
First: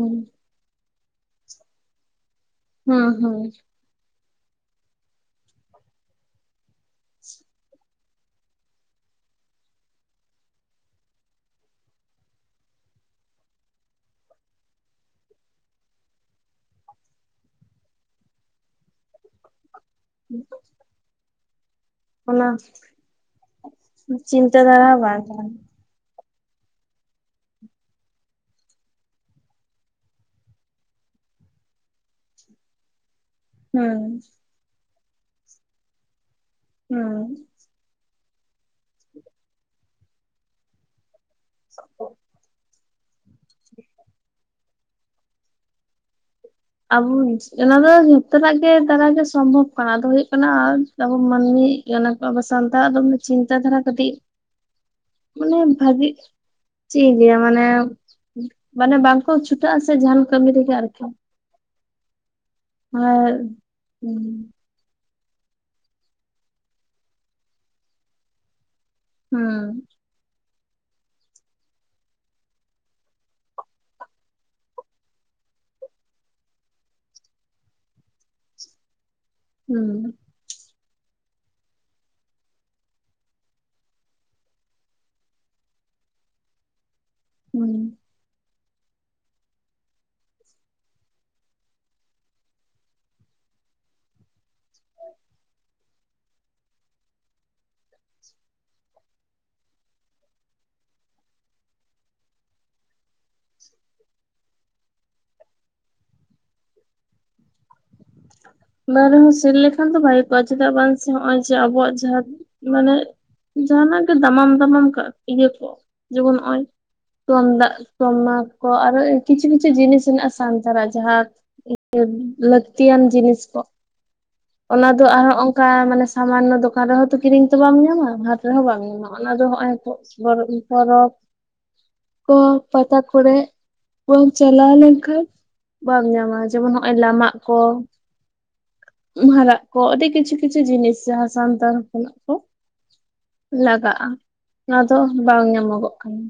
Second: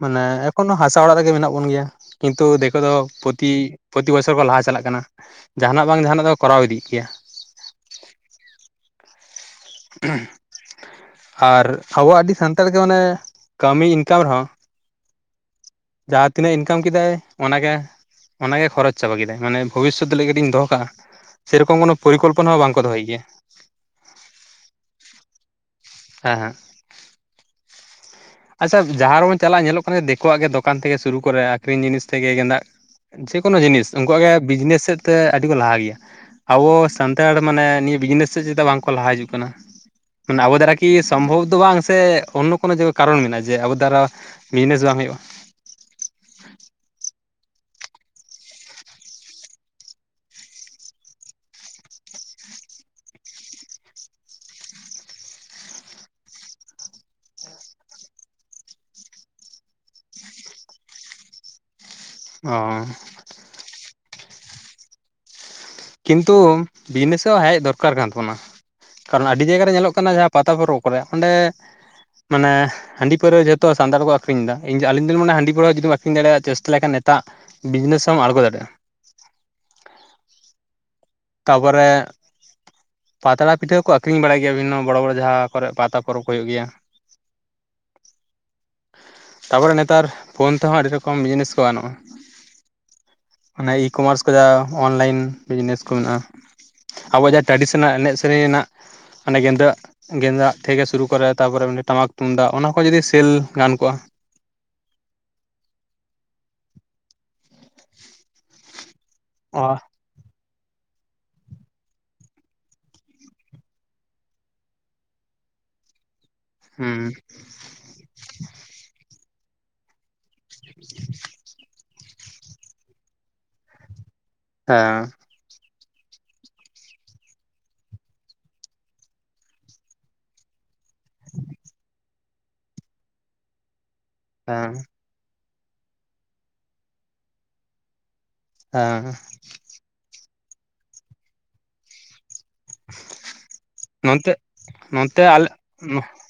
ᱢᱟᱱᱮ ᱮᱠᱷᱚᱱᱳ ᱦᱟᱥᱟ ᱚᱲᱟᱜ ᱨᱮ ᱜᱮ ᱢᱮᱱᱟᱜ ᱵᱚᱱ ᱜᱮᱭᱟ ᱠᱤᱱᱛᱩ ᱫᱮᱠᱳ ᱫᱚ ᱦᱩᱸ ᱯᱚᱛᱤ ᱦᱩᱸ ᱯᱨᱚᱛᱤ ᱵᱚᱪᱷᱚᱨ ᱠᱚ ᱞᱟᱦᱟ ᱪᱟᱞᱟᱜ ᱠᱟᱱᱟ ᱡᱟᱦᱟᱱᱟᱜ ᱵᱟᱝ ᱡᱟᱦᱟᱱᱟᱜ ᱫᱚ ᱠᱚᱨᱟᱣ ᱤᱫᱤᱭᱮᱜ ᱜᱮᱭᱟ [inaudible] [unintelligible] ᱟᱨ ᱟᱵᱚ ᱟᱹᱰᱤ ᱥᱟᱱᱛᱟᱲ ᱜᱮ ᱢᱚᱱᱮ ᱠᱟᱹᱢᱤ ᱤᱱᱠᱟᱢ ᱨᱮᱦᱚᱸ ᱡᱟᱦᱟᱸ ᱛᱤᱱᱟᱹᱜ ᱤᱱᱠᱟᱢ ᱠᱮᱫᱟᱭ ᱚᱱᱟᱜᱮ ᱚᱱᱟᱜᱮ ᱠᱷᱚᱨᱚᱪ ᱪᱟᱵᱟ ᱠᱮᱫᱟᱭ ᱢᱟᱱᱮ ᱵᱷᱚᱵᱤᱥᱚᱛ ᱞᱟᱹᱜᱤᱫ ᱤᱧ ᱫᱚᱦᱚ ᱠᱟᱜᱼᱟ, ᱥᱮᱨᱚᱠᱚᱢ ᱚᱱᱟ ᱯᱚᱨᱤᱠᱚᱞᱯᱚᱱᱟ ᱦᱚᱸ ᱵᱟᱝᱠᱚ ᱫᱚᱦᱚᱭ ᱜᱮᱭᱟ ᱪᱤᱱᱛᱟᱹ ᱫᱷᱟᱨᱟ ᱵᱟᱝ ᱠᱟᱱᱟ ᱦᱮᱸ ᱦᱮᱸ ᱟᱪᱪᱷᱟ ᱡᱟᱦᱟᱸ ᱨᱮᱵᱚᱱ ᱪᱟᱞᱟᱜᱼᱟ ᱧᱮᱞᱚᱜ ᱠᱟᱱᱟ ᱫᱤᱠᱩᱣᱟᱜ ᱜᱮ ᱫᱚᱠᱟᱱ ᱛᱷᱮᱠᱮ ᱥᱩᱨᱩ ᱠᱚᱨᱮ ᱟᱠᱷᱨᱤᱧ ᱡᱤᱱᱤᱥ ᱛᱮᱜᱮ ᱜᱮ ᱱᱟᱦᱟᱜ ᱡᱮᱠᱳᱱᱳ ᱡᱤᱱᱤᱥ ᱦᱩᱸ ᱩᱱᱠᱩᱣᱟᱜ ᱜᱮ ᱵᱤᱡᱽᱱᱮᱥ ᱥᱮᱫ ᱛᱮ ᱟᱹᱰᱤ ᱠᱚ ᱞᱟᱦᱟ ᱜᱮᱭᱟ ᱟᱵᱚ ᱦᱩᱸ ᱥᱟᱱᱛᱟᱲ ᱢᱟᱱᱮ ᱱᱤᱭᱟᱹ ᱵᱤᱡᱽᱱᱮᱥ ᱥᱮᱫ ᱪᱮᱫᱟᱜ ᱵᱟᱝᱠᱚ ᱞᱟᱦᱟ ᱦᱤᱡᱩᱜ ᱠᱟᱱᱟ ᱢᱟᱱᱮ ᱟᱵᱚ ᱫᱟᱨᱟ ᱠᱤ ᱥᱚᱢᱵᱷᱚᱵᱽ ᱫᱚ ᱵᱟᱝ ᱥᱮ ᱚᱱᱱᱚ ᱠᱳᱱᱳ ᱡᱚ ᱠᱟᱨᱚᱱ ᱢᱮᱱᱟᱜᱼᱟ ᱡᱮ ᱟᱵᱚ ᱫᱟᱨᱟ ᱵᱤᱡᱱᱮᱥ ᱵᱟᱝ ᱦᱩᱭᱩᱜᱼᱟ ᱟᱵᱚ ᱚᱱᱟ ᱫᱚ ᱡᱚᱛᱚ ᱦᱚᱨᱟᱜ ᱜᱮ ᱫᱟᱨᱟᱭᱮ ᱥᱚᱢᱵᱷᱚᱵ ᱠᱟᱱᱟ ᱟᱫᱚ ᱦᱩᱭᱩᱜ ᱠᱟᱱᱟ ᱟᱵᱚ ᱢᱟᱹᱱᱢᱤ [unintelligible] ᱟᱵᱚ ᱥᱟᱱᱛᱟᱲ ᱫᱚ ᱪᱤᱱᱛᱟ ᱫᱷᱟᱨᱟ ᱠᱟᱹᱴᱤᱡ ᱢᱟᱱᱮ ᱵᱷᱟᱜᱤ ᱪᱮᱫ ᱤᱧ ᱞᱮᱭᱟ ᱢᱟᱱᱮ ᱢᱟᱱᱮ ᱵᱟᱝᱠᱚ ᱪᱷᱩᱴᱟ ᱥᱮ ᱡᱟᱦᱟᱱ ᱠᱟᱹᱢᱤ ᱨᱮᱜ ᱟᱨ ᱠᱤ [inaudible] [unintelligible] ᱠᱤᱱᱛᱩ ᱵᱤᱡᱱᱮᱥ ᱨᱮ ᱦᱚᱸ ᱦᱮᱡ ᱫᱚᱨᱠᱟᱨ ᱠᱟᱱ ᱛᱟᱵᱚᱱᱟ ᱠᱟᱨᱚᱱ ᱟᱹᱰᱤ ᱡᱟᱭᱜᱟᱨ ᱨᱮ ᱦᱩᱸ ᱧᱮᱞᱚᱜ ᱠᱟᱱᱟ ᱡᱟᱦᱟᱸ ᱯᱟᱛᱟ ᱯᱚᱨᱚᱵ ᱠᱚᱨᱮ ᱚᱸᱰᱮ ᱢᱟᱱᱮ ᱦᱟᱺᱰᱤ ᱯᱟᱹᱣᱨᱟᱹ ᱡᱚᱛᱚ ᱥᱟᱱᱛᱟᱲ ᱠᱚ ᱟᱹᱷᱨᱤᱧ ᱫᱟᱜ ᱟᱞᱤᱧ ᱫᱚ ᱞᱤᱧ ᱢᱚᱱ ᱦᱟᱺᱰᱤ ᱯᱟᱹᱣᱨᱟᱹ ᱡᱩᱫᱤᱢ ᱟᱹᱠᱷᱨᱤ ᱫᱟᱲᱮᱭᱟᱜ ᱪᱮᱥᱴᱟ ᱞᱮᱠᱷᱟᱱ ᱱᱮᱛᱟᱜ ᱵᱤᱡᱽᱱᱮᱥᱮ ᱦᱚᱢ ᱟᱸᱬᱜᱳ ᱫᱟᱲᱮᱭᱟᱜᱼᱟ ᱦᱩᱸ ᱛᱟᱯᱚᱨᱮ ᱯᱟᱛᱲᱟ ᱯᱤᱴᱷᱟᱹ ᱠᱚ ᱟᱠᱷᱨᱤᱧ ᱵᱟᱲᱟᱭ ᱜᱮᱭᱟ ᱵᱤᱵᱷᱚᱱᱱᱚ ᱵᱚᱲᱚ ᱵᱚᱲᱚ ᱡᱟᱦᱟᱸ ᱠᱚᱨᱮ ᱯᱟᱛᱟ ᱯᱚᱨᱚᱵ ᱠᱚ ᱦᱩᱭᱩᱜ ᱜᱮᱭᱟ ᱦᱩᱸ ᱛᱟᱨᱯᱚᱨᱮ ᱱᱮᱛᱟᱨ ᱯᱷᱳᱱ ᱛᱮ ᱦᱚᱸ ᱟᱹᱰᱤ ᱨᱚᱠᱚᱢ ᱡᱤᱱᱤᱥ ᱠᱚ ᱜᱟᱱᱚᱜᱼᱟ ᱚᱱᱮ ᱤᱠᱚᱢᱟᱨᱥ ᱠᱚ ᱡᱟ ᱚᱱᱞᱟᱭᱤᱱ ᱵᱤᱡᱽᱱᱮᱥ ᱠᱚ ᱢᱮᱱᱟᱜᱼᱟ, ᱟᱵᱚᱣᱟᱜ ᱡᱟᱦᱟᱸ ᱴᱨᱟᱰᱤᱥᱚᱱᱟᱞ ᱮᱱᱮᱡ ᱥᱮᱨᱮᱧ ᱨᱮᱱᱟᱜ ᱚᱱᱮ ᱜᱮᱸᱫᱟᱜ ᱜᱮᱸᱫᱟᱜ ᱛᱷᱮᱠᱮ ᱥᱩᱨᱩ ᱠᱚᱨᱮ ᱛᱟᱨᱯᱚᱨᱮ ᱚᱸᱰᱮ ᱴᱟᱢᱟᱠ ᱛᱩᱢᱫᱟᱜ ᱚᱱᱟ ᱠᱚᱦᱚ ᱡᱩᱫᱤ ᱥᱮᱞ ᱜᱟᱱ ᱠᱚᱜᱼᱟ, ᱵᱟᱝ ᱨᱮᱦᱚ ᱥᱮᱱ ᱚ ᱞᱮᱠᱷᱟᱱ ᱫᱚ ᱵᱷᱟᱜᱮ ᱠᱚᱜᱼᱟ ᱪᱮᱫᱟᱜ ᱵᱟᱝ ᱥᱮ ᱦᱚᱜᱼᱚᱭ ᱡᱮ ᱟᱵᱚᱣᱟᱜ ᱡᱟᱦᱟᱸ ᱢᱟᱱᱮ ᱡᱟᱦᱟᱱᱟᱜ ᱜᱮ ᱫᱟᱢᱟᱢ ᱫᱟᱢᱟᱢ ᱠᱟᱜ ᱤᱭᱟᱹ ᱠᱚ ᱡᱮᱢᱚᱱ ᱱᱚᱜ-ᱚᱭ, ᱦᱩᱸ ᱛᱩᱢᱫᱟᱜ ᱴᱟᱢᱟᱠ ᱠᱚ ᱟᱨ ᱦᱚ ᱠᱤᱪᱷᱩ ᱠᱤᱪᱷᱩ ᱡᱤᱱᱤᱥ ᱦᱮᱱᱟᱜ-ᱟ ᱥᱮ, ᱥᱟᱱᱛᱟᱲᱟᱜ ᱡᱟᱦᱟᱸ ᱞᱟᱹᱠᱛᱤᱭᱟᱱ ᱡᱤᱱᱤᱥ ᱠᱚ, ᱚᱱᱟ ᱫᱚ ᱦᱮᱸ ᱟᱨᱦᱚᱸ ᱚᱱᱠᱟ ᱢᱟᱱᱮ ᱥᱟᱢᱟᱱᱱᱚ ᱫᱚᱠᱟᱱ ᱨᱮᱦᱚᱸ ᱛᱚ ᱠᱤᱨᱤᱧ ᱛᱚ ᱵᱟᱢ ᱧᱟᱢᱟ ᱦᱟᱴ ᱨᱮᱦᱚᱸ ᱵᱟᱢ ᱧᱟᱢᱟ, ᱱᱚᱜ-ᱚᱭ ᱱᱚᱣᱟ ᱫᱚ ᱱᱚᱜᱼᱚᱭ ᱱᱤᱛᱚᱜ ᱯᱚᱨᱚᱵᱽ ᱠᱚ ᱯᱟᱛᱟ ᱠᱚᱨᱮ, ᱵᱟᱢ ᱦᱮᱸ ᱪᱟᱞᱟᱣ ᱞᱮᱱᱠᱷᱟᱱ ᱵᱟᱢ ᱧᱟᱢᱟ ᱡᱮᱢᱚᱱ ᱦᱚᱜ-ᱚᱭ [unintelligible] ᱠᱚ, ᱦᱮᱸ ᱢᱟᱦᱟᱨᱟᱜ ᱠᱚ ᱟᱹᱰᱤ ᱠᱤᱪᱷᱩ ᱠᱤᱪᱷᱩ ᱡᱤᱱᱤᱥ ᱡᱟᱦᱟᱸ ᱥᱟᱱᱛᱟᱲ ᱦᱚᱯᱚᱱᱟᱜ ᱠᱚ ᱞᱟᱜᱟᱜᱼᱟ ᱱᱚᱱᱛᱮ ᱚᱱᱟ ᱫᱚ ᱱᱚᱛᱮ ᱵᱟᱝ ᱟᱞᱮ ᱧᱟᱢᱚᱜᱚᱜ ᱠᱟᱱᱟ